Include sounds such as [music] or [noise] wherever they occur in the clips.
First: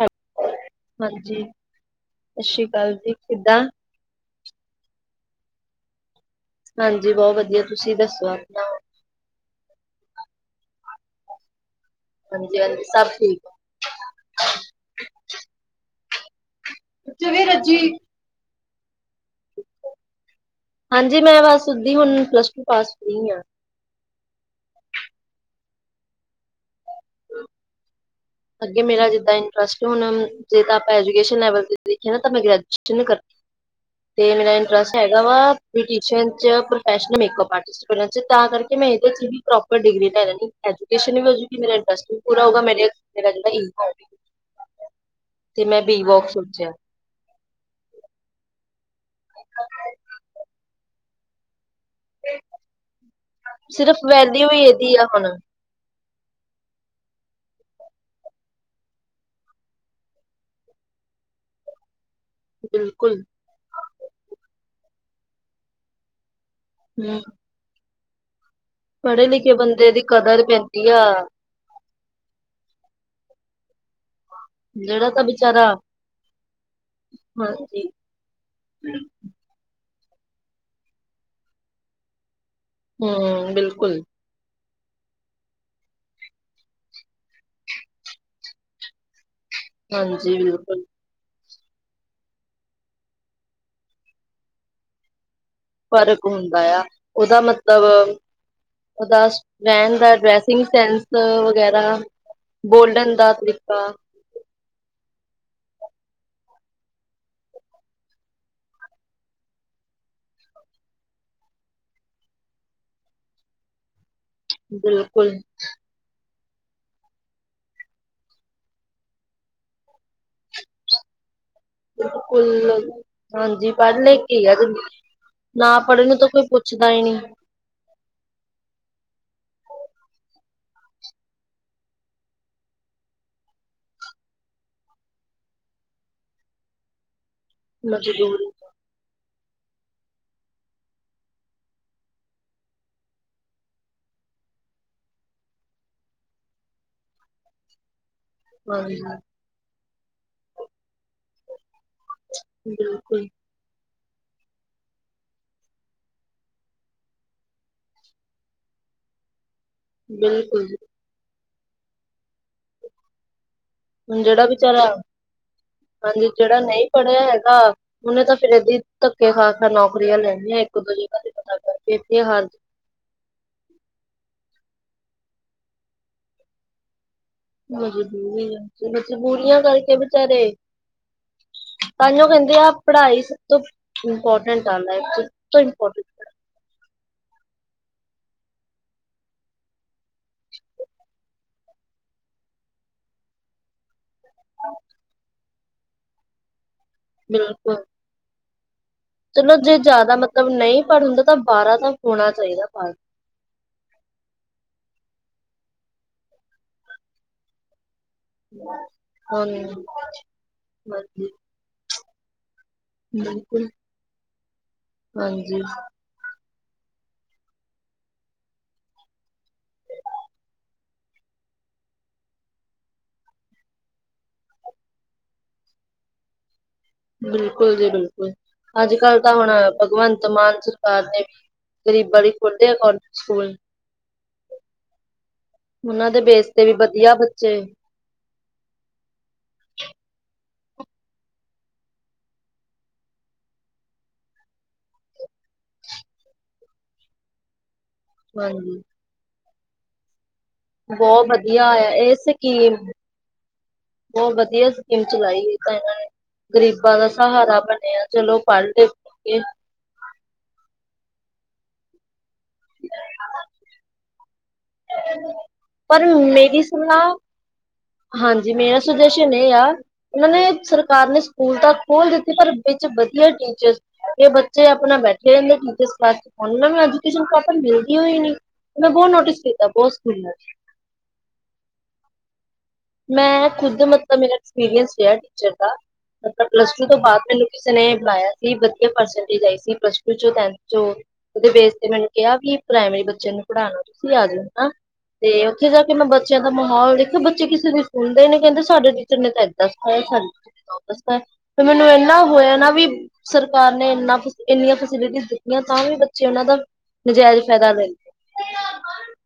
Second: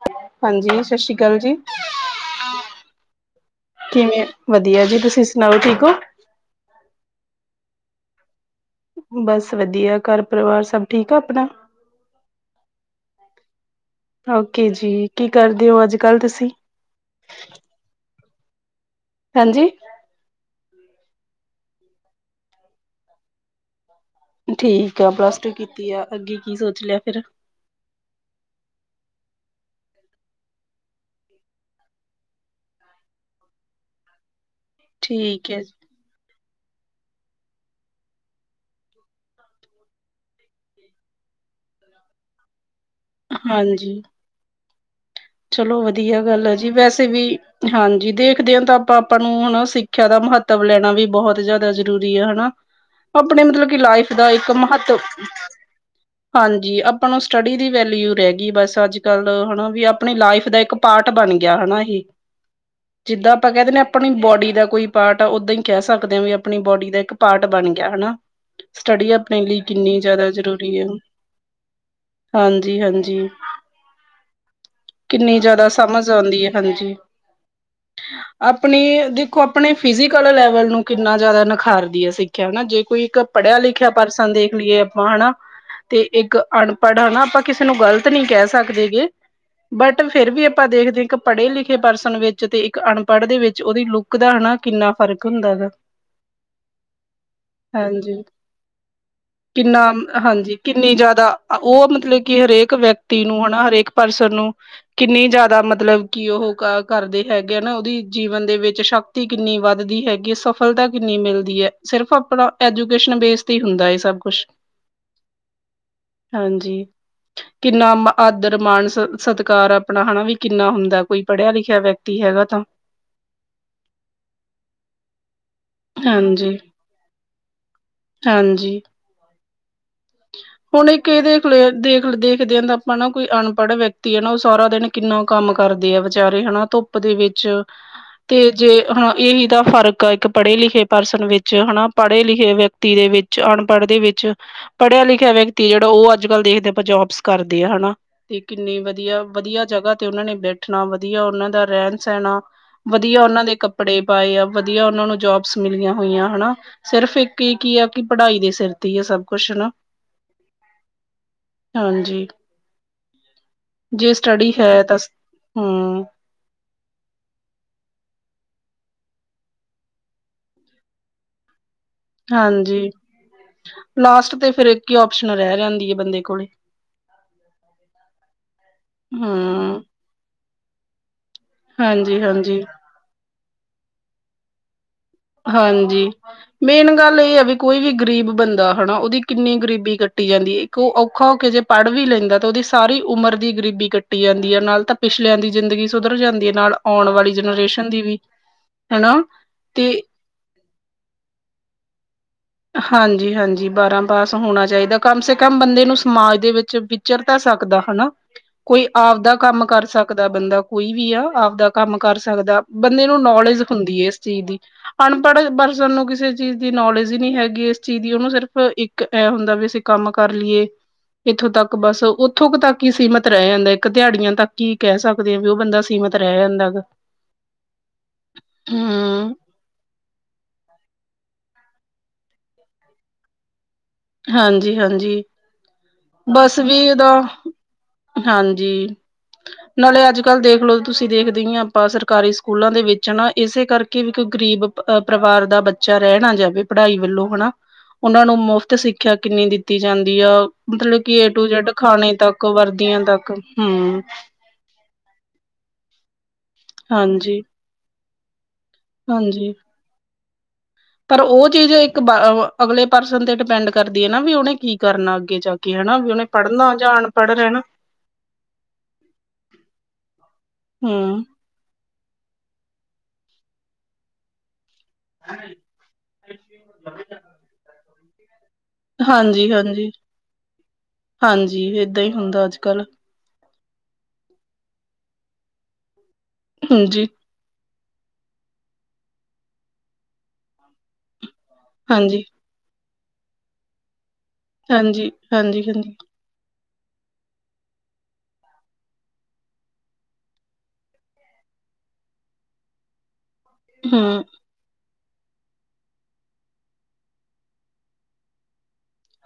ਹਾਂ ਹਾਂਜੀ। ਸਸ੍ਰੀ ਅਕਾਲ ਹਾਂਜੀ ਜੀ। ਸਤਿ ਸ਼੍ਰੀ ਅਕਾਲ ਜੀ ਕਿੱਦਾਂ ਕਿਵੇਂ, ਵਧੀਆ ਜੀ। ਤੁਸੀਂ ਸੁਣਾਓ ਠੀਕ ਹੋ? ਹਾਂਜੀ, ਬਹੁਤ ਵਧੀਆ, ਤੁਸੀਂ ਦੱਸੋ ਆਪਣਾ ਬਸ ਵਧੀਆ। ਘਰ- ਪਰਿਵਾਰ ਸਭ ਠੀਕ ਐ ਆਪਣਾ ਹਾਂਜੀ- ਹਾਂਜੀ। ਸਭ ਠੀਕ ਓਕੇ ਜੀ‌, ਕੀ ਕਰਦੇ ਓ ਅੱਜ -ਕੱਲ ਤੁਸੀਂ? ਉੱਥੇ ਵੀ ਰੱਜੀ ਹਾਂਜੀ- ਹਾਂਜੀ, ਮੈਂ ਬਸ ਉਦੀ ਹੁਣ, ਪਲੱਸ ਟੂ ਪਾਸ ਹੋਈ ਆਂ ਠੀਕ ਆ, ਪਲੱਸ ਟੂ ਕੀਤੀ ਆ, ਅੱਗੇ ਕੀ ਸੋਚ ਲਿਆ ਫੇਰ ਅੱਗੇ ਮੇਰਾ ਜਿੱਦਾਂ ਇੰਟਰਸਟ ਐ ਹੁਣ, ਜੇ ਤਾਂ ਆਪਾਂ ਐਜੂਕੇਸ਼ਨ ਲੈਵਲ ਤੇ ਦੇਖੇ ਨਾ ਤਾਂ ਮੈਂ ਗ੍ਰਜੂਏਸ਼ਨ ਕਰ [inaudible] ਤੇ ਮੇਰਾ ਇੰਟਰਸਟ ਹੈਗਾ ਠੀਕ ਵਾ, ਹੈ ਬਿਊਟੀਸ਼ੀਅਨ 'ਚ ਪ੍ਰੋਫੈਸ਼ਨ ਮੇਕਪ ਆਰਟਿਸਟ ਬਿਊਟੀਸ਼ੀਅਨ 'ਚ, ਤਾਂ ਕਰਕੇ ਮੈਂ ਇਹਦੇ 'ਚ ਵੀ ਪ੍ਰੋਪਰ ਡਿਗਰੀ ਲੈ ਲੈਣੀ, ਐਜੂਕੇਸ਼ਨ ਵੀ ਹੋਜੂਗੀ, ਮੇਰਾ ਇੰਟਰਸਟ ਵੀ ਪੂਰਾ ਹੋਗਾ ਮੇਰੇ ਤੇ ਰਹਿੰਦਾ ਈ ਹਾਂਜੀ ਹਾਰੀ ਚਲੋ ਵਧੀਆ ਗੱਲ ਐ ਜੀ ਸੋਚਿਆ ਵੈਸ। ਕਿਤੇ ਵੀ, ਹਾਂਜੀ ਦੇਖਦੇ ਆਂ, ਤਾਂ ਆਪਾਂ ਆਪਾਂ ਨੂੰ ਹੁਣ ਸਿੱਖਿਆ ਦਾ ਮਹੱਤਵ ਲੈਣਾ ਵੀ ਬਹੁਤ ਜ਼ਿਆਦਾ ਜਰ ਜ਼ਰੂਰੀ ਹੈ ਹਨਾ, ਆਪਣੇ ਮਤਲਬ ਕਿ, ਸਿਰਫ ਲਾਈਫ ਦਾ ਵੈਲਿਊ ਇੱਕ ਹੀ ਇਹਦੀ ਮਹੱਤਵ ਆ ਹੁਣ ਹਾਂਜੀ, ਆਪਾਂ ਨੂੰ ਸਟੱਡੀ ਦੀ ਵੈਲਿਊ ਰਹਿ ਗਈ, ਬਸ ਅੱਜ- ਕੱਲ ਹਨਾ ਵੀ ਅਪ ਆਪਣੀ ਲਾਈਫ ਦਾ ਇੱਕ ਪਾਰਟ ਬਣ ਗਿਆ, ਹਨਾ ਹੀ ਬਿਲਕੁਲ। ਆਪਾਂ ਕਹਿ ਦੇੰਦੇ ਆਪਣੀ ਬੋਡੀ ਦਾ ਕੋਈ ਪਾਰਟ ਆ, ਉਦਾਂ ਹੀ ਕਹਿ ਸਕਦੇ ਆਂ ਵੀ ਆਪਣੀ ਬੋਡੀ ਦਾ ਇੱਕ ਹੂੰ ਪਾਰਟ ਬਣ ਗਿਆ ਹਨਾ ਸਟੱਡੀ ਪੜ੍ਹੇ ਆਪਣੇ ਲਿਖੇ ਲਈ ਬੰਦੇ ਕਿੰਨੀ ਦੀ ਜ਼ਾਦਾ ਕਦਰ ਜ਼ਰੂਰੀ ਹੈ ਪੈਂਦੀ ਆ ਹਾਂਜੀ- ਹਾਂਜੀ। ਜਿਹੜਾ ਤਾਂ ਕਿੰਨੀ ਵਿਚਾਰਾ ਜ਼ਿਆਦਾ ਸਮਝ ਆਉਂਦੀ ਐ ਹਾਂਜੀ, ਹਾਂਜੀ ਆਪਣੀ, ਦੇਖੋ ਅਪ ਆਪਣੇ ਫਿਜੀਕਲ ਲੈਵਲ ਨੂੰ ਕਿੰਨਾ ਜ਼ਿਆਦਾ ਨਿਖਾਰਦੀ ਐ, ਸਿੱਖਿਆ ਹਨਾ ਜੇ ਕੋਈ ਇੱਕ ਹੂੰ ਪੜਿਆ- ਲਿਖਿਆ ਬਿਲਕੁਲ ਪਰਸਨ ਦੇਖ ਲਈਏ ਆਪਾਂ ਹਨਾ ਤੇ ਇੱਕ ਅਨਪੜ੍ਹ ਹਨਾ, ਆਪਾਂ ਕਿਸੇ ਨੂੰ ਗਲਤ ਨੀ ਕਹਿ ਸਕਦੇ ਗੇ ਬਟ ਫੇਰ ਹਾਂਜੀ ਵੀ ਆਪਾਂ ਬਿਲਕੁਲ ਦੇਖਦੇ ਇੱਕ ਪੜੇ ਲਿਖੇ ਪਰਸਨ ਵਿੱਚ ਤੇ ਇੱਕ ਅਨਪੜ੍ਹ ਦੇ ਵਿੱਚ ਉਹਦੀ ਲੁੱਕ ਦਾ, ਹਨਾ ਕਿੰਨਾ ਫ਼ਰਕ ਹੁੰਦਾ ਗਾ ਫਰਕ ਹੁੰਦਾ ਆਂ, ਉਹਦਾ ਮਤਲਬ ਹਾਂਜੀ ਉਹਦਾ ਕਿੰਨਾ, ਰਹਿਣ ਦਾ ਹਾਂਜੀ ਡਰੈਸਿੰਗ ਕਿੰਨੀ ਸੈਂਸ ਜ਼ਾਦਾ, ਵਗੈਰਾ ਉਹ ਮਤਲਬ ਕਿ ਹਰੇਕ ਬੋਲਣ ਵਿਅਕਤੀ ਦਾ ਨੂੰ ਹਨਾ ਤਰੀਕਾ ਹਰੇਕ ਪ ਪਰਸਨ ਨੂੰ ਕਿੰਨੀ ਜ਼ਿਆਦਾ ਮਤਲਬ ਕਿ ਉਹ, ਕਰਦੇ ਹੈਗੇ ਹੈ ਨਾ ਉਹਦੀ ਜੀਵਨ ਦੇ ਵਿੱਚ ਸ਼ਕ ਸ਼ਕਤੀ ਕਿੰਨੀ ਵੱਧਦੀ ਹੈਗੀ ਹੈ, ਸਫਲਤਾ ਕਿੰਨੀ ਮਿਲਦੀ ਐ, ਸਿਰਫ਼ ਆਪਣਾ ਐਜੂਕੇਸ਼ਨ ਬੇਸ ਤੇ ਹੁੰਦਾ ਐ ਸਭ ਕੁਛ ਬਿਲਕੁਲ ਹਾਂਜੀ, ਕਿੰਨਾ ਮਾ, ਆਦਰ-ਮਾਣ ਸਤ, ਸਤਕਾਰ ਆਪਣਾ, ਹਨਾ ਵੀ ਕਿੰਨਾ ਹੁੰਦਾ। ਕੋਈ ਪੜਿਆਂ-ਲਿਖਿਆ ਵੇ ਬਿਲਕੁਲ, ਹਾਂਜੀ ਪੜ-ਲਿਖ ਕੇ ਈ ਆ ਜਿੰਦ। ਨਾ ਪੜੇ ਨੂੰ ਤਾਂ ਕੋਈ ਹਾਂਜੀ ਪੁੱਛਦਾ ਈ ਨੀ। ਹਾਂਜੀ ਹੁਣ ਇੱਕ ਐ ਦੇਖ ਲਿਆ ਦੇਖ ਦੇਖਦਿਆਂ ਦਾ ਆਪਾਂ ਨਾ ਕੋਈ ਅਨਪੜ ਵਿਅਕਤੀ ਆ ਨਾ ਓ ਸਾਰਾ ਦਿਨ ਕਿੰਨਾ ਕੰਮ ਕਰਦੇ ਆ ਵਿਚਾਰੇ ਹਨਾ ਧੁੱਪ ਦੇ ਵਿੱਚ ਮਜ਼ਦੂਰੀ। ਤੇ ਜੇ ਹਾਂ ਏ ਹੀ ਤਾਂ ਫ਼ਰਕ ਆ ਇੱਕ ਪੜੇ ਲਿਖੇ ਪਰਸਨ ਵਿੱਚ ਹਨਾ ਪੜੇ ਲਿਖੇ ਵਿਅਕਤੀ ਦੇ ਵਿ ਚ ਅਨਪੜ ਦੇ ਵਿੱਚ ਪੜਿਆ ਲਿਖਿਆ ਵਿਅਕਤੀ ਜੇੜਾ ਓ ਅੱਜ-ਕੱਲ ਦੇਖਦੇ ਆ ਆਪਾਂ ਜੋਬਸ ਕਰਦੇ ਆ ਹਨਾ ਤੇ ਕਿੰਨੀ ਹਾਂਜੀ ਵਧੀਆ-ਵਧੀਆ ਜਗਾਂ ਤੇ ਉਨਾਂ ਨੇ ਬੈਠਣਾ ਵਧੀਆ ਉਨਾਂ ਦਾ ਰੈਂਣ ਸੈਣਾ ਵਧੀਆ ਬਿਲਕੁਲ ਉਨਾਂ ਦੇ ਕੱਪੜੇ ਪਾਏ ਆ ਵਧੀਆ ਉਨਾਂ ਨੂੰ ਜੋਬਸ ਮਿਲੀਆਂ ਹੋਈਆਂ ਹਨਾ। ਸਿਰਫ਼ ਇੱਕ ਈ ਕੀ ਆ ਕਿ ਪੜਾਈ ਦੇ ਸਿਰ ਤੇ ਈ ਆ ਸਭ ਕੁਸ਼ ਹਨਾ। ਬਿਲਕੁੱਲ ਜੀ। ਹਾਂਜੀ, ਜੇ ਹੁਣ ਸਟੱਡੀ ਹੈ ਤਾਂ ਹੂੰ ਜੇ ਜੇੜਾ ਨਈ ਪੜਿਆ ਹੈਗਾ ਉਨੇ ਤਾਂ ਫੇਰ ਐਦਾਂ ਈ ਧੱਕੇ ਖਾ-ਖਾ ਨੌਕਰੀਆਂ ਲੈਣੀਆਂ ਇੱਕ-ਦੋ ਜਗਾਂ ਤੇ ਪਤਾ ਕਰ ਹਾਂਜੀ, ਲਾਸਟ ਤੇ ਫੇਰ ਇੱਕ ਈ ਓਪਸ਼ਨ ਰੈ ਜਾਂਦੀ ਏ ਬੰਦੇ ਕੋਲੇ। ਮਜਬੂਰੀਆਂ ਵਿੱਚ ਮਜਬੂਰੀਆਂ ਹੂੰ ਕਰਕੇ ਬਚਾਰੇ ਤਾਂ ਈ ਹਾਂਜੀ ਕੈਂਦੇ ਹਾਂਜੀ ਆ ਪੜਾਈ ਸਭ ਤੋਂ ਇੰਮਪੋਟੈਂਟ ਆਂਦਾ ਹਾਂਜੀ। ਮੇਨ ਗੱਲ ਏ ਆ ਵੀ ਕੋਈ ਵੀ ਗ਼ਰੀਬ ਬੰਦਾ ਹਨਾ ਉਦੀ ਕਿੰਨੀ ਗ਼ਰੀਬੀ ਕੱਟੀ ਜਾਂਦੀ ਏ ਕ ਔਖਾ ਹੋ ਕੇ ਜੇ ਪੜ ਵੀ ਲੈਂਦਾ ਤਾਂ ਉਦੀ ਸਾਰੀ ਉਮਰ ਦੀ ਗ਼ਰੀਬੀ ਕੱਟੀ ਜਾਂਦੀ ਐ ਨਾਲ ਤਾਂ ਪਿਛਲਿਆਂ ਦੀ ਜ਼ਿੰਦਗੀ ਸੁਧਰ ਜਾਂਦੀ ਐ ਨਾਲ ਆਉਣ ਵਾਲੀ ਬਿਲਕੁਲ ਜਨਰੇਸ਼ਨ ਦੀ ਵੀ, ਹਨਾ। ਚਲੋ ਜੇ ਤੇ ਜਿਆਦਾ ਮਤਲਬ ਨਈ ਪੜ ਹੁੰਦਾ ਤਾਂ ਬਾਰਾਂ ਤਾਂ ਹੋਣਾ ਚਾਈਦਾ ਪਾ ਜੀ ਹਾਂਜੀ ਬਾਰਾਂ ਪਾਸ ਹੋਣਾ ਚਾਈਦਾ ਕਮ ਸੇ ਕਮ ਬੰਦੇ ਨੂੰ ਸਮਾਜ ਦੇ ਵਿੱਚ ਵਿਚਰ ਤਾਂ ਸਕਦਾ ਹਨਾ। ਕੋਈ ਆਪਦਾ ਕੰਮ ਹਾਂਜੀ ਕਰ ਸਕਦਾ ਬੰਦਾ ਕੋਈ ਵੀ ਆ ਆਪਦਾ ਕੰਮ ਕਰ ਸਕਦਾ। ਬੰਦੇ ਨੂੰ ਨੌਲੇਜ ਬਿਲਕੁਲ ਹੁੰਦੀ ਏ ਇਸ ਚੀਜ਼ ਦੀ ਅਨਪੜ ਹਾਂਜੀ ਪਰਸਨ ਨੂੰ ਕਿਸੇ ਚੀਜ਼ ਦੀ ਨੌਲੇਜ ਜੀ ਨੀ ਹੈਗੀ ਏਸ ਚੀਜ਼ ਦੀ ਉਨੂੰ ਸਿਰਫ਼ ਇੱਕ ਐ ਹੁੰਦਾ ਵੀ ਅਸੀਂ ਕੰਮ ਕਰ ਲੀਏ। ਇੱਥੋਂ ਤੱਕ ਬਸ ਉੱਥੋਂ ਕ ਤੱਕ ਈ ਸੀਮਿਤ ਰੈ ਜਾਂਦਾ ਇੱਕ ਦਿਹਾੜੀਆਂ ਤੱਕ ਈ ਕੈ ਸਕ ਦੇ ਆ ਵੀ ਓ ਬੰਦਾ ਸੀਮਤ ਰੈ ਜਾਂਦਾ ਗਾ। ਬਿਲਕੁੱਲ ਜੀ ਬਿਲਕੁੱਲ ਅੱਜ-ਕੱਲ ਤਾਂ ਹਮ ਹੁਣ ਭਗਵੰਤ ਮਾਨ ਸਰਕਾਰ ਨੇ ਵੀ ਗ਼ਰੀਬਾਂ ਲਈ ਖੁਰ ਦੇ ਅਕੋਡਿਗ ਸਕੂਲ ਹਾਂਜੀ-ਹਾਂਜੀ, ਉਹਨਾਂ ਦੇ ਬੇਸ ਬਸ ਤੇ ਵੀ ਏਦਾ ਵਧੀਆ ਬੱਚੇ ਹਾਂਜੀ, ਨਾਲੇ ਅੱਜ-ਕੱਲ ਦੇਖਲੋ ਤੁਸੀਂ ਦੇਖਦੇ ਈ ਆਪਾਂ ਸਰਕਾਰੀ ਸਕੂਲਾਂ ਦੇ ਵਿੱਚ ਨਾ ਇਸੇ ਕਰਕੇ ਵੀ ਕੋਈ ਗ਼ਰੀਬ ਅ ਪਰਿਵਾਰ ਦਾ ਬੱ ਚਾ ਰੈ ਨਾ ਜਾਵੇ ਪੜਾਈ ਵੱਲੋਂ ਹਨਾ ਉਨਾਂ ਨੂੰ ਮੁਫ਼ਤ ਹਾਂਜੀ ਸਿੱਖਿਆ ਕਿੰਨੀ ਦਿੱਤੀ ਜਾਂਦੀ ਆ ਮਤਲਬ ਕਿ ਬਹੁਤ ਏ ਟੂ ਵਧੀਆ ਜੈਡ ਆਇਆ ਖਾਣੇ ਇਹ ਤੱਕ, ਸਕੀਮ ਵਰਦੀਆਂ ਤੱਕ ਹੂੰ। ਬਹੁਤ ਵਧੀਆ ਸਕੀਮ ਚਲਾਈ ਤਾਂ ਏਨਾਂ ਨੇ ਗ਼ਰੀਬਾਂ ਦਾ ਹਾਂਜੀ ਸਹਾਰਾ ਬਣਿਆ ਚਲੋ ਪੜ ਲਿ ਹਾਂਜੀ। ਪਰ ਓ ਚੀਜ਼ ਇੱਕ ਬਾ ਅ ਅਗਲੇ ਪਰਸਨ ਤੇ ਡਿਪੈਂਡ ਕਰਦੀ ਏ ਨਾ ਵੀ ਉਨੇ ਕੀ ਕਰਨਾ ਅੱਗੇ ਜਾ ਕੇ ਹਨਾ ਪਰ ਵੀ ਉਨੇ ਮੇਰੀ ਪੜਨਾ ਜਾਂ ਸਲਾਹ ਅਨਪੜ ਰੈਂਨਾ। [inaudible] ਹਾਂਜੀ ਮੇਰਾ ਸੁਜੈਸ਼ਨ ਏ ਆ ਉਨਾਂ ਨੇ ਸਰਕਾਰ ਨੇ ਹਮ ਸ ਕੂਲ ਤਾਂ ਖੋਲ ਦਿੱਤੇ ਪਰ ਵਿੱਚ ਵਧੀਆ ਟੀਚਰਜ ਨੀ ਹੈਗੇ ਬੱ ਚੇ ਆਪਣਾ ਬੈਠੇ ਰੈਂਦੇ ਟੀਚਰਜ ਵਾਸਤੇ ਉਨਾਂ ਨੂੰ ਅੱਜ ਕਿਸੇ ਨੂੰ ਕੈਤਾ ਮਿਲਦੀ ਉਈ ਨੀ। ਮੈਂ ਬਹੁਤ ਨੋਟਿਸ ਕੀਤਾ ਹਾਂਜੀ-ਹਾਂਜੀ, ਬਹੁਤ ਸਕੂਲਾਂ ਹਾਂਜੀ ਏਦਾਂ ਈ ਹੁੰਦਾ ਅੱਜ-ਕੱਲ। ਮੈਂ ਖੁਦ ਮਤਲਬ ਮੇਰਾ ਐਕਸਪੀਰੀਅੰਸ ਰੇਆ ਟੀਚਰ ਦਾ ਮਤਲਬ ਪਲੱਸ ਟੂ ਤੋਂ ਹਾਂਜੀ ਬਾਅਦ ਮੈਨੂੰ ਕਿਸੇ ਨੇ ਬੁਲਾਇਆ ਸੀ ਵਧੀਆ ਪਰਸੈਂਟੇਜ ਆਈ ਸੀ ਪਲੱਸ ਟੂ ਚ, ਟੈਥ ਚੋਂ ਉਦੇ ਬੇਸ ਤੇ ਮੈਨੂੰ ਹਾਂਜੀ ਕੇਆ ਵੀ ਪ੍ਰਾਇਮਰੀ ਬੱਚੇ ਨੂੰ ਪੜਾਣਾ ਤੁਸੀਂ ਆਜੋ ਹਨਾ ਹਾਂਜੀ ਤੇ ਹਾਂਜੀ ਉੱਥੇ ਜਾ ਕੇ ਹਾਂਜੀ ਮੈਂ ਬੱ ਬੱਚਿਆਂ ਦਾ ਮਾਹੌਲ ਦੇਖੋ, ਬੱਚੇ ਕਿਸੇ ਦੀ ਸੁਣਦੇ ਹੀ ਨਹੀਂ, ਕਹਿੰਦੇ ਸਾਡੇ ਟੀਚਰ ਨੇ ਤਾਂ ਏਦਾਂ ਸਿਖਾਇਆ ਸਾਨੂੰ। ਦੱਸਦਾ ਤੇ ਮੈਨੂੰ ਇੰਨਾ ਹੋਇਆ ਨਾ ਵੀ ਸਰਕਾਰ ਨੇ ਇਨਾਂ ਹਮ ਇੰਨੀਆਂ ਫੈਸਿਲਿਟੀ ਦਿੱਤੀਆਂ, ਤਾਂ ਵੀ ਬੱਚੇ ਉਹਨਾਂ ਦਾ ਨਜਾਇਜ਼ ਫਾਇਦਾ ਲ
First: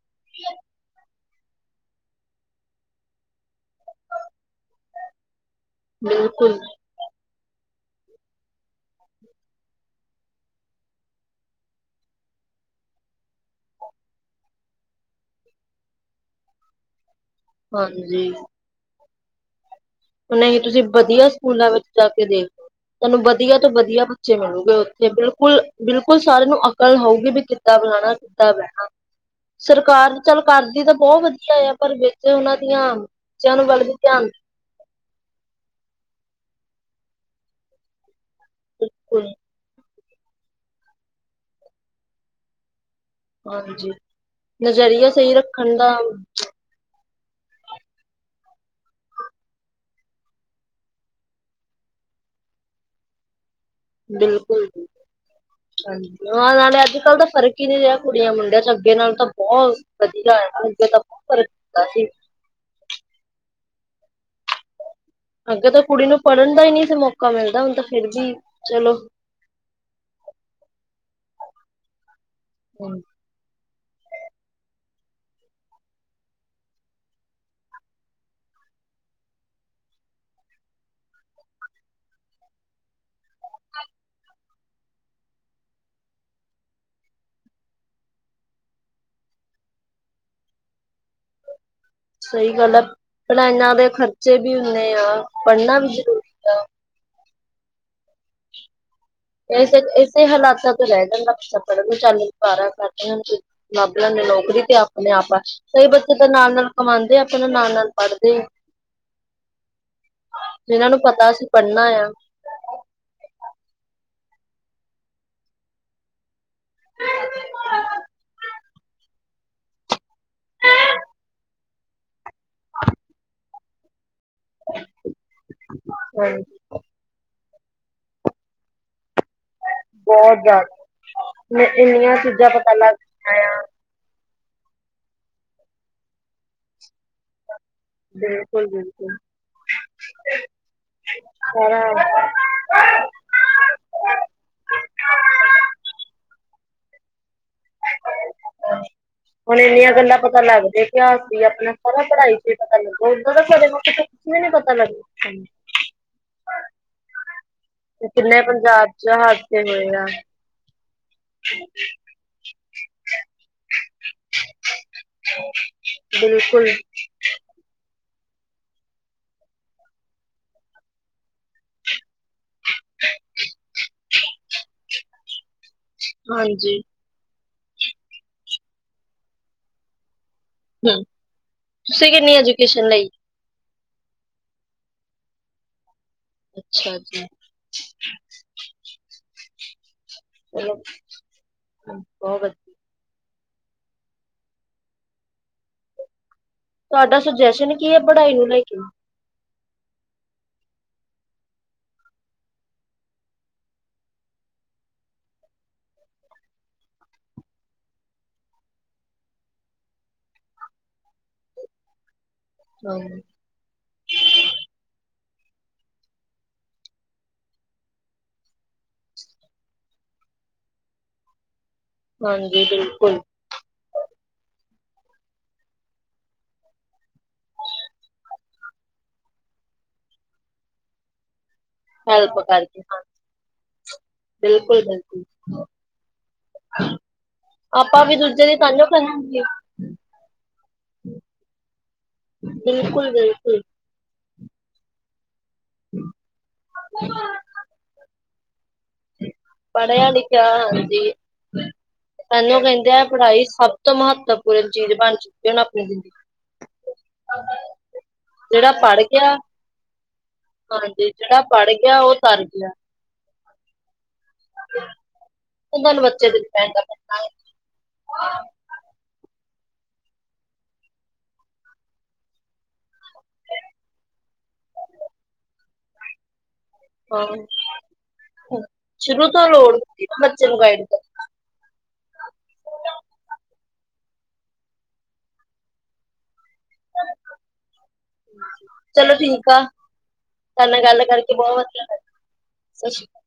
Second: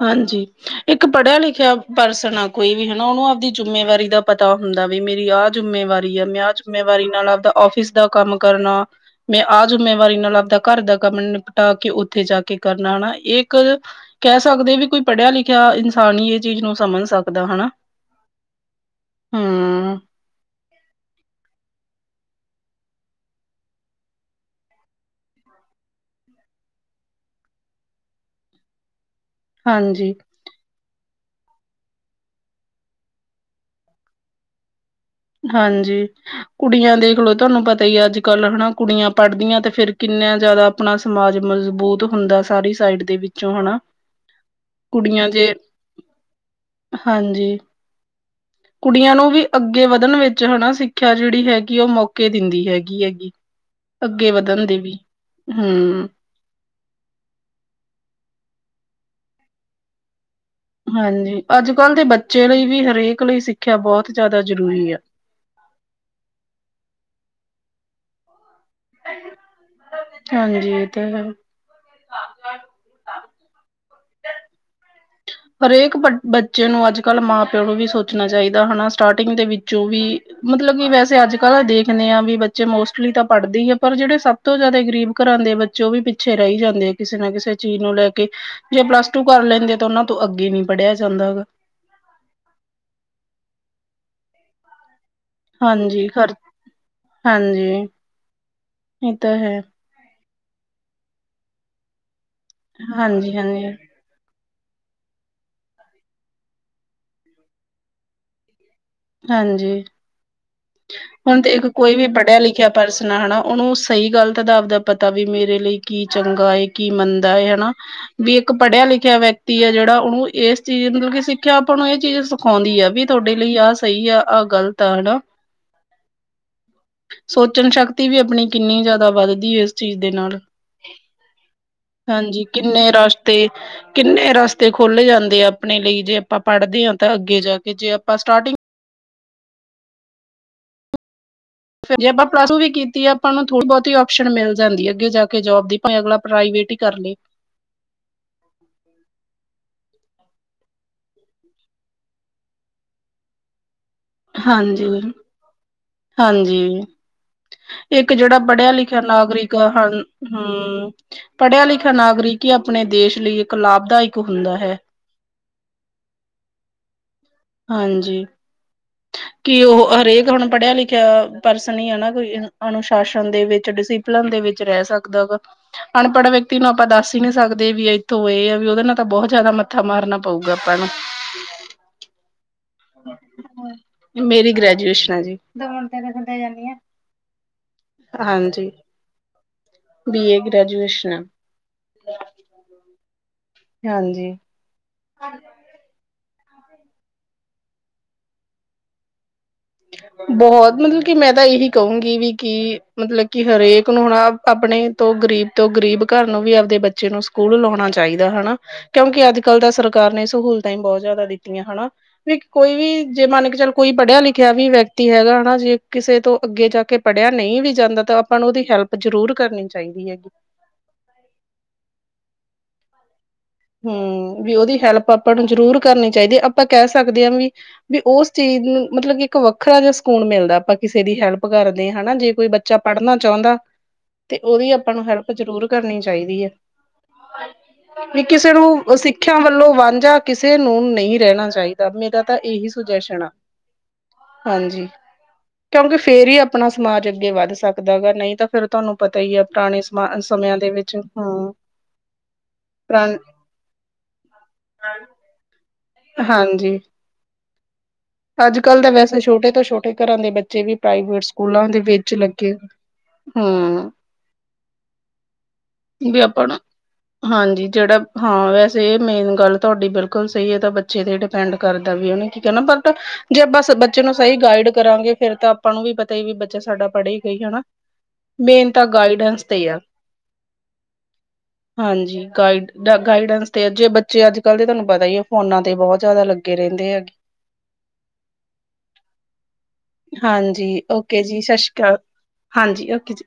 ਹਾਂਜੀ, ਇੱਕ ਪੜ੍ਹਿਆ ਲਿਖਿਆ ਪਰਸਨ ਆ ਕੋਈ ਵੀ ਹਨਾ, ਉਹਨੂੰ ਆਪਦੀ ਜਿੰਮੇਵਾਰੀ ਦਾ ਪਤਾ ਹੁੰਦਾ ਵੀ ਮੇਰੀ ਆਹ ਜਿੰਮੇਵਾਰੀ ਆ, ਮੈਂ ਆਹ ਬਿਲਕੁਲ ਜਿੰਮੇਵਾਰੀ ਨਾਲ ਆਪਦਾ ਆਫਿਸ ਦਾ ਕੰਮ ਕਰਨਾ ਮੈਂ ਆ ਜ਼ੁੰਮੇਵਾਰੀ ਨਾਲ ਆਪਦਾ ਘਰ ਦਾ ਕੰਮ ਨਿਪਟਾ ਕੇ ਉੱਥੇ ਜਾ ਕੇ ਕਰਨਾ ਆਣਾ, ਇਹ ਇੱਕ ਕਹਿ ਸਕਦੇ ਵੀ, ਕੋਈ ਪੜ੍ਹਿਆ ਲਿਖਿਆ ਇਨਸਾਨ ਹੀ ਇਹ ਚੀਜ਼ ਨੂੰ ਸਮਝ ਸਕਦਾ ਹਨਾ। ਹਾਂਜੀ। ਹਾਂ। ਹੂਣ ਇਹੀ ਤੁਸੀਂ ਵਧੀਆ ਸਕੂਲਾਂ ਵਿੱਚ ਜਾ ਕੇ ਦੇਖ ਲਓ। ਤੁਹਾਨੂੰ ਵਧੀਆ ਤੋਂ ਵਧੀਆ ਬੱਚੇ ਮਿਲਣਗੇ ਉੱਥੇ, ਬਿਲਕੁੱਲ -ਬਿਲਕੁੱਲ ਸਾਰਿਆਂ ਨੂੰ ਅਕਲ ਹੋਊਗੀ। ਵੀ ਕਿਦਾਂ ਬੁਲਾਣਾ, ਕਿਦਾਂ ਬਹਿਣਾ। ਸਰਕਾਰ ਹਾਂਜੀ ਚੱਲ ਕਰਦੀ ਤਾਂ ਬਹੁਤ ਵਧੀਆ ਆ, ਪਰ ਵਿੱਚ ਉਹਨਾਂ ਦੀਆਂ ਬੱਚਿਆਂ ਨੂੰ ਵਲ ਵੀ ਧਿਆਨ ਹਾਂਜੀ, ਕੁੜੀਆਂ ਦੇਖਲੋ ਤੁਹਾਨੂੰ ਪਤਾ ਹੀ ਅੱਜ ਕੱਲ ਹਨਾ, ਕੁੜੀਆਂ ਬਿਲਕੁਲ ਪੜ੍ਹਦੀਆਂ ਤੇ ਫਿਰ ਕਿੰਨਾ ਜ਼ਿਆਦਾ ਆਪਣਾ ਸਮਾਜ ਮਜ਼ਬੂਤ ਹੁੰਦਾ, ਸਾਰੀ ਸਾਈਡ ਦੇ ਵਿੱਚ। ਹਾਂਜੀ, ਨਜ਼ਰੀਆ ਸਹੀ ਜੇ ਰੱਖਣ ਦਾ ਹਾਂਜੀ, ਕੁੜੀਆਂ ਨੂੰ ਵੀ ਅੱਗੇ ਅੱਗੇ ਵਧਣ ਵਿੱਚ ਹਨਾ ਸਿੱਖਿਆ ਜਿਹੜੀ ਹੈਗੀ, ਉਹ ਮੌਕੇ ਦਿੰਦੀ ਹੈਗੀ -ਹੈਗੀ। ਅੱਗੇ ਵਧਣ ਦੇ ਵੀ, ਹਮ। ਨਾ ਨਾਲੇ ਅੱਜ ਕੱਲ ਤਾਂ ਫਰਕ ਹੀ ਨੀ ਰਿਹਾ ਕੁੜੀਆਂ ਮੁੰਡਿਆਂ ਚ, ਅੱਗੇ ਨਾਲ ਤਾਂ ਬਹੁਤ ਵਧੀਆ। ਅੱਗੇ ਤਾਂ ਬਹੁਤ ਹਾਂਜੀ ਫ਼ਰਕ ਅੱਜ ਹੁੰਦਾ ਕੱਲ੍ਹ ਦੇ ਸੀ ਬੱਚੇ ਲਈ ਵੀ, ਹਰੇਕ ਲਈ ਸਿੱਖਿਆ ਬਹੁਤ ਜ਼ਿਆਦਾ ਜ਼ਰੂਰੀ ਆ। ਅੱਗੇ ਤਾਂ ਕੁੜੀ ਨੂੰ ਪੜ੍ਹਨ ਦਾ ਹੀ ਨਹੀਂ ਸੀ ਮੌਕਾ ਮਿਲਦਾ, ਹੁਣ ਤਾਂ ਫਿਰ ਵੀ ਚਲੋ। ਹਾਂਜੀ ਇਹ ਤਾਂ ਹੈ। ਹਮ। ਹਰੇਕ ਬੱਚੇ ਨੂੰ ਅੱਜ ਕੱਲ ਮਾਂ ਪਿਓ ਨੂੰ ਵੀ ਸੋਚਣਾ ਚਾਹੀਦਾ ਹਨਾ, ਸਟਾਰਟਿੰਗ ਦੇ ਵਿੱਚੋਂ ਵੀ ਮਤਲੱਬ ਕਿ ਵੈਸੇ ਅੱਜ ਕੱਲ੍ਹ ਦੇਖਦੇ ਆ, ਵੀ ਬੱਚੇ ਮੋਸਟਲੀ ਤਾਂ ਪੜ੍ਹਦੇ ਹੀ ਆ, ਪਰ ਜਿਹੜੇ ਸਭ ਸਭ ਤੋਂ ਜ਼ਿਆਦਾ ਗ਼ਰੀਬ ਘਰਾਂ ਦੇ ਬੱਚੋਂ ਵੀ ਪਿੱਛੇ ਰਹੀ ਜਾਂਦੇ ਆ, ਕਿਸੇ ਨਾ ਕਿਸੇ ਚੀਜ਼ ਨੂੰ ਲੈ ਕੇ। ਜੇ ਪਲੱਸ ਟੂ ਕਰ ਲੈਂਦੇ ਤਾਂ ਉਹਨਾਂ ਤੋਂ ਅੱਗੇ ਨਹੀਂ ਪੜ੍ਹਿਆ ਜਾਂਦਾ ਹੈਗਾ। ਸਹੀ ਗੱਲ ਆ, ਪਹਿਲਾਂ ਇਹਨਾਂ ਦੇ ਖਰਚੇ ਵੀ ਉਹਨੇ ਆ। ਪੜ੍ਹਨਾ ਵੀ ਹਾਂਜੀ ਖ਼ਰਚ ਜ਼ਰੂਰੀ ਆ। ਹਾਂਜੀ। ਇਹ ਤਾਂ ਹੈ ਇਸ ਇਸੇ ਹਾਲਾਤਾਂ ਤੋਂ ਰਹਿ ਜਾਂਦਾ, [unintelligible] ਪਿੱਛਾ ਪੜਨ ਨੂੰ ਚਾਲਾਂ ਕਰ ਹਾਂਜੀ ਹਾਂਜੀ ਨੇ ਨੌਕਰੀ ਤੇ ਆਪਣੇ ਆਪਾਂ ਕਈ ਬੱਚੇ ਤਾਂ ਨਾਲ- ਨਾਲ ਕਮਾਉਂਦੇਆ, ਆਪਾਂ ਨੂੰ ਨਾਲ -ਨਾਲ ਪੜ੍ਹਦੇਆ। ਹਾਂਜੀ। ਜਿਨਾਂ ਨੂੰ ਪਤਾ ਅ ਸੀ ਪੜ੍ਹਨਾ ਆ ਕਿਆ ਪਰਸਨ ਹੈ, ਉਹਨੂੰ ਸਹੀ ਗੱਲ ਤਾਂ ਦਾ ਆਪਦਾ ਪਤਾ ਵੀ ਮੇਰੇ ਲਈ ਕੀ ਚੰਗਾ ਹੈ, ਕੀ ਮੰਦਾ ਹੈ ਹਨਾ। ਵੀ ਇੱਕ ਪੜ੍ਹਿਆ ਲਿਖਿਆ ਵਿਅਕਤੀ ਆ ਜਿਹੜਾ, ਉਹਨੂੰ ਇਸ ਚੀਜ਼ ਮਤਲੱਬ ਕਿ ਸਿੱਖਿਆ ਆਪਾਂ ਨੂੰ ਇਹ ਚੀਜ਼ ਆਉਂਦੀ ਆ, ਵੀ ਤੁਹਾਡੇ ਲਈ ਆਹ ਸਹੀ ਆ, ਆਹ ਗ਼ਲਤ ਆ, ਹਨਾ। ਹ [unintelligible] ਸੋਚਣ ਸ਼ਕਤੀ ਵੀ ਆਪਣੀ ਕਿੰਨੀ ਜ਼ਿਆਦਾ ਵੱਧਦੀ ਹੈ ਚੀਜ਼ ਦੇ ਨਾਲ, ਬਹੁਤ ਜ਼ਿਆਦਾ ਇੰਨੀਆਂ ਹਾਂਜੀ ਚੀਜ਼ਾਂ ਪਤਾ ਕਿੰਨੇ ਰਸ ਤੇ ਲੱਗਦੀਆਂ ਆ ਕਿੰਨੇ ਰਸਤੇ ਖੁਲੱ ਜਾਂਦੇ ਆ ਆਪਣੇ ਲਈ, ਜੇ ਆਪਾਂ ਪੜਦੇ ਹਾਂ ਤਾਂ ਅੱਗੇ ਜਾ ਕੇ ਜੇ ਆਪਾਂ ਸਟਾਰਟਿੰਗ ਬਿਲਕੁੱਲ -ਬਿਲਕੁੱਲ! ਜੇ ਆਪਾਂ [inaudible] ਪਲੱਸ ਟੂ ਵੀ ਕੀਤੀ ਆ ਆਪਾਂ ਨੂੰ ਥੋੜ੍ਹੀ ਬੋਤੀ ਆਪਓਸ਼ਨ ਮਿਲ ਜਾਂਦੀ ਅੱਗੇ ਜਾ ਕੇ ਜੋਬ ਦੀ ਭਾਵੇਂ ਅਗਲਾ ਪ੍ਰਾਈਵੇਟ ਈ ਕਰ ਲੈ। ਹੁਣ ਏਨੀਆਂ ਗੱਲਾਂ ਪਤਾ ਲੱਗ ਦਿਆ ਪਿਆ ਕਿ ਅਸੀਂ ਆਪਣਾ ਸਾਰਾ ਪੜ੍ਹਾਈ ਚ ਈ ਪਤਾ ਲੱਗ ਓਦਾਂ ਦਾ [unintelligible] ਹਾਂਜੀ, ਲੱਗਦਾ। ਹਾਂਜੀ। ਏਕ ਜੇੜਾ ਕਿੰਨੇ ਪੜ੍ਹਿਆ ਪੰਜਾਬ ਲਿਖਿਆ ਚ ਨਾਗਰਿਕ ਹਾਦਸੇ ਹੋਏ ਹਨ ਆ ਹੂੰ, ਪੜ੍ਹਿਆ ਲਿਖਿਆ ਨਾਗਰਿਕ ਈ ਆਪਣੇ ਦੇਸ਼ ਲਈ ਏਕ ਲਾਭਦਾਇਕ ਹੁੰਦਾ ਹੈ। ਬਿਲਕੁਲ। ਹਾਂਜੀ। ਕਿ ਓਹ ਹਰੇਕ ਹੁਣ ਪੜ੍ਹਿਆ ਲਿਖਿਆ ਪਰਸਨ ਈ ਐ ਨਾ ਕੋਈ ਅਨੁਸ਼ਾਸਨ ਦੇ ਵਿੱਚ ਡਸੀ ਪਲਨ ਦੇ ਵਿੱਚ ਰੈ ਸਕਦਾ ਵਾ। ਅਨਪੜ੍ਹ ਵਿਅਕਤੀ ਨੂੰ ਹਾਂਜੀ ਆਪਾਂ ਦੱਸ ਈ ਨੀ ਸਕਦੇ ਵੀ ਏਥੋਂ ਏ ਆ ਵੀ ਓਦੇ ਨਾਲ ਤਾਂ ਬੋਤ ਜਾਦਾ ਮੱਥਾ ਮਾਰਨਾ ਪਊਗਾ ਆਪਾਂ ਨੂੰ ਹਮ ਤੁਸੀਂ ਕਿੰਨੀ ਐਜੂਕੇਸ਼ਨ ਲਈ? ਮੇਰੀ ਗ੍ਰੈਜੂਏਸ਼ਨ ਆ ਜੀ। ਅੱਛਾ ਜੀ। ਹਾਂਜੀ ਬੀ ਏ ਚਲੋ, ਗ੍ਰੈਜੂਏਸ਼ਨ ਆ। ਬੋ ਵਦ ਹਾਂਜੀ। ਖੱੜ ਜਾ ਵੀਰੇ ਤੁਆਡਾ ਸੁਜੈਸ਼ਨ ਕੀ ਏ ਪੜ੍ਹਾਈ ਨੂੰ ਲੈ ਕੇ। ਬੋਹਤ ਮਤਲਬ ਕਿ ਮੈਂ ਤਾਂ ਏਹੀ ਕਹੂੰਗੀ ਵੀ ਕਿ ਮਤਲਬ ਕਿ ਹਰੇਕ ਨੂੰ ਹਣਾ ਅਪਣੇ ਤੋਂ ਗਰੀਬ ਤੋਂ ਗਰੀਬ ਕਰ ਨੂੰ ਵੀ ਆਪਦੇ ਬੱਚੇ ਨੂੰ ਸਕੂਲ ਲਾਓਣਾ ਚਾਈਦਾ ਹਨਾ। ਕਿਉਂਕਿ ਅੱਜ-ਕੱਲ ਦਾ ਸਰਕਾਰ ਨੇ ਸਹੂਲਤਾਂ ਈ ਬੋਤ ਜਾਦਾ ਦਿੱਤੀਆਂ ਹਨਾ ਵੀ ਕੋਈ ਵੀ ਹਾਂਜੀ ਜੇ ਮੰਨ ਕੇ ਚੱਲ ਕੋਈ ਪੜ੍ਹਿਆ ਲਿਖਿਆ ਖਿਆ ਵੀ ਵਿਅਕਤੀ ਹੈਗਾ ਹਨਾ ਜੇ ਕਿਸੇ ਤੋਂ ਅੱਗੇ ਜਾ ਕੇ ਪੜ੍ਹਿਆ ਨਈ ਵੀ ਜਾਂਦਾ ਤਾਂ ਆਪਾਂ ਨੂੰ ਉਦੀ ਹੈਲਪ ਜ਼ਰੂਰ ਕਰਨੀ ਚਾਈਦੀ ਐ। ਹਾਂਜੀ ਬਿਲਕੁਲ। ਹੂੰ, ਵੀ ਉਹਦੀ ਹੈਲਪ ਆਪਾਂ ਨੂੰ ਜ਼ਰੂਰ ਕਰਨੀ ਚਾਈਦੀ ਏ ਆਪਾਂ ਕੈ ਸਕਦੇ ਆ ਵੀ ਵੀ ਓਸ ਚੀਜ਼ ਨੂੰ ਮਤਲਬ ਏਕ ਵੱਖਰਾ ਜਆ ਸਕੂਨ ਮਿਲਦਾ ਆਪਾਂ ਕਿਸੇ ਦੀ ਹੈਲਪ ਪ ਕਰਦੇ ਹਨਾ ਜੇ ਹੈਲਪ ਕੋਈ ਬੱਚਾ ਕਰਕੇ ਹਾਂ ਪੜ੍ਹਨਾ ਚਾਓਦਾ। ਤੇ ਓਦੀ ਬਿਲਕੁਲ ਆਪਾਂ ਨੂੰ ਬਿਲਕੁਲ ਹੈਲਪ ਜ਼ਰੂਰ ਕਰਨੀ ਚਾਈਦੀ ਏ। ਆਪਾਂ ਵੀ ਦੂਜੇ ਕਿਸੇ ਦੀ ਤਾਂਹੀਓ ਨੂੰ ਸਿੱਖਿਆ ਕਰਾਂਗੇ ਵੱਲੋਂ ਵਾਂਝਾ ਕਿਸੇ ਨੂੰ ਨਈ ਰੈਂਨਾ ਚਾਈਦਾ ਮੇਰਾ ਤਾਂ ਏਹੀ ਸੁਝਾ ਪੁੱਲ ਗਈ ਥੀ। ਹਾਂਜੀ ਕਿਉਂਕਿ ਫੇਰ ਈ ਆਪਣਾ ਸਮਾਜ ਅੱਗੇ ਵੱਧ ਸਕ ਦਾ ਗਾ ਨਈ ਤਾਂ ਫੇਰ ਤੁਆਨੂੰ ਪਤਾ ਹੀ ਆ ਪੁਰਾਣੇ ਸਮਾ ਸਮਿਆਂ ਦੇ ਵਿੱਚ ਹਾਂ। ਤਾਹੀਓਂ ਕੇਂਦੇ ਆ ਪੁਰਾ ਪੜ੍ਹਾਈ ਸਭ ਤੋਂ ਮਹੱਤਵਪੂਰਨ ਚੀਜ਼ ਬਣ ਚੁੱਕੀ ਏ ਹੁਣ ਆਪਣੀ ਜ਼ਿੰਦਗੀ ਹਾਂਜੀ। [unintelligible] ਜਿਹੜਾ ਅੱਜ-ਕੱਲ ਤਾਂ ਪੜ੍ਹ ਵੈਸੇ ਗਿਆ ਛੋਟੇ ਤੋਂ ਛੋਟੇ ਘਰਾਂ ਦੇ ਬੱਚੇ ਵੀ ਹਾਂਜੀ ਪ੍ਰਾਈਵੇਟ ਜਿਹੜਾ ਸਕੂਲਾਂ ਪੜ੍ਹ ਦੇ ਗਿਆ ਵਿੱਚ ਉਹ ਤਰ ਲੱਗੇ ਗਿਆ ਹੂੰ। [unintelligible] ਨੂੰ ਵੀ ਬੱਚੇ ਤੇ ਆਪਾਂ ਨਾ, ਡਿਪੈਂਡ ਆ ਪੈਂਦਾ ਹੈ। ਹਾਂਜੀ ਜੇੜਾ, ਹਾਂ ਵੈਸੇ ਮੇਨ ਗੱਲ ਤੁਆਡੀ ਬਿਲਕੁਲ ਸਈ ਏ ਤਾਂ ਬੱਚੇ ਤੇ ਡਿਪੈਂਡ ਕਰਦਾ ਵੀ ਓਨੇ ਕੀ ਕਰਨਾ ਬਟ ਜੇ ਬਸ ਬੱਚੇ ਨੂੰ ਸਈ ਗਾਈਡ ਕਰਾਂਗੇ ਫੇਰ ਤਾਂ ਆਪਾਂ ਨੂੰ ਵੀ ਪਤਾ ਈ ਵੀ ਬੱਚਾ ਸਾਡਾ ਪੜ੍ਹੇਗਾ ਈ ਹਨਾ, ਹਾਂ, ਮੇਨ ਤਾਂ ਸ਼ੁਰੂ ਗਾਈਡੈਂਸ ਤੋਂ ਤੇ ਈ ਲੋੜ ਆ। ਹੁੰਦੀ ਬੱਚੇ ਨੂੰ ਗਾਈਡ ਕਰੋ। ਹਾਂਜੀ ਗਾਈਡ ਗਾਈਡੈਂਸ ਤੇ ਜੇ ਬੱਚੇ ਅੱਜ-ਕੱਲ ਦੇ ਤੁਆਨੂੰ ਪਤਾ ਈ ਐ ਫੋਨਾ ਤੇ ਬੋਤ ਜਾਦਾ ਲੱਗੇ ਲੱਗੇ ਰੈਂਦੇ ਐ ਗੇ। [inaudible] ਚਲੋ ਠੀਕ ਆ ਥੋਡੇ ਹਾਂਜੀ ਨਾਲ ਗੱਲ ਓਕੇ ਕਰਕੇ ਜੀ ਬੋਤ ਸਤਿ ਵਦੀਆ ਸ਼੍ਰੀ ਅਕਾਲ ਲੱਗਾ, ਹਾਂਜੀ ਸਸ੍ਰੀ ਓਕੇ ਜੀ ਕਾਲ।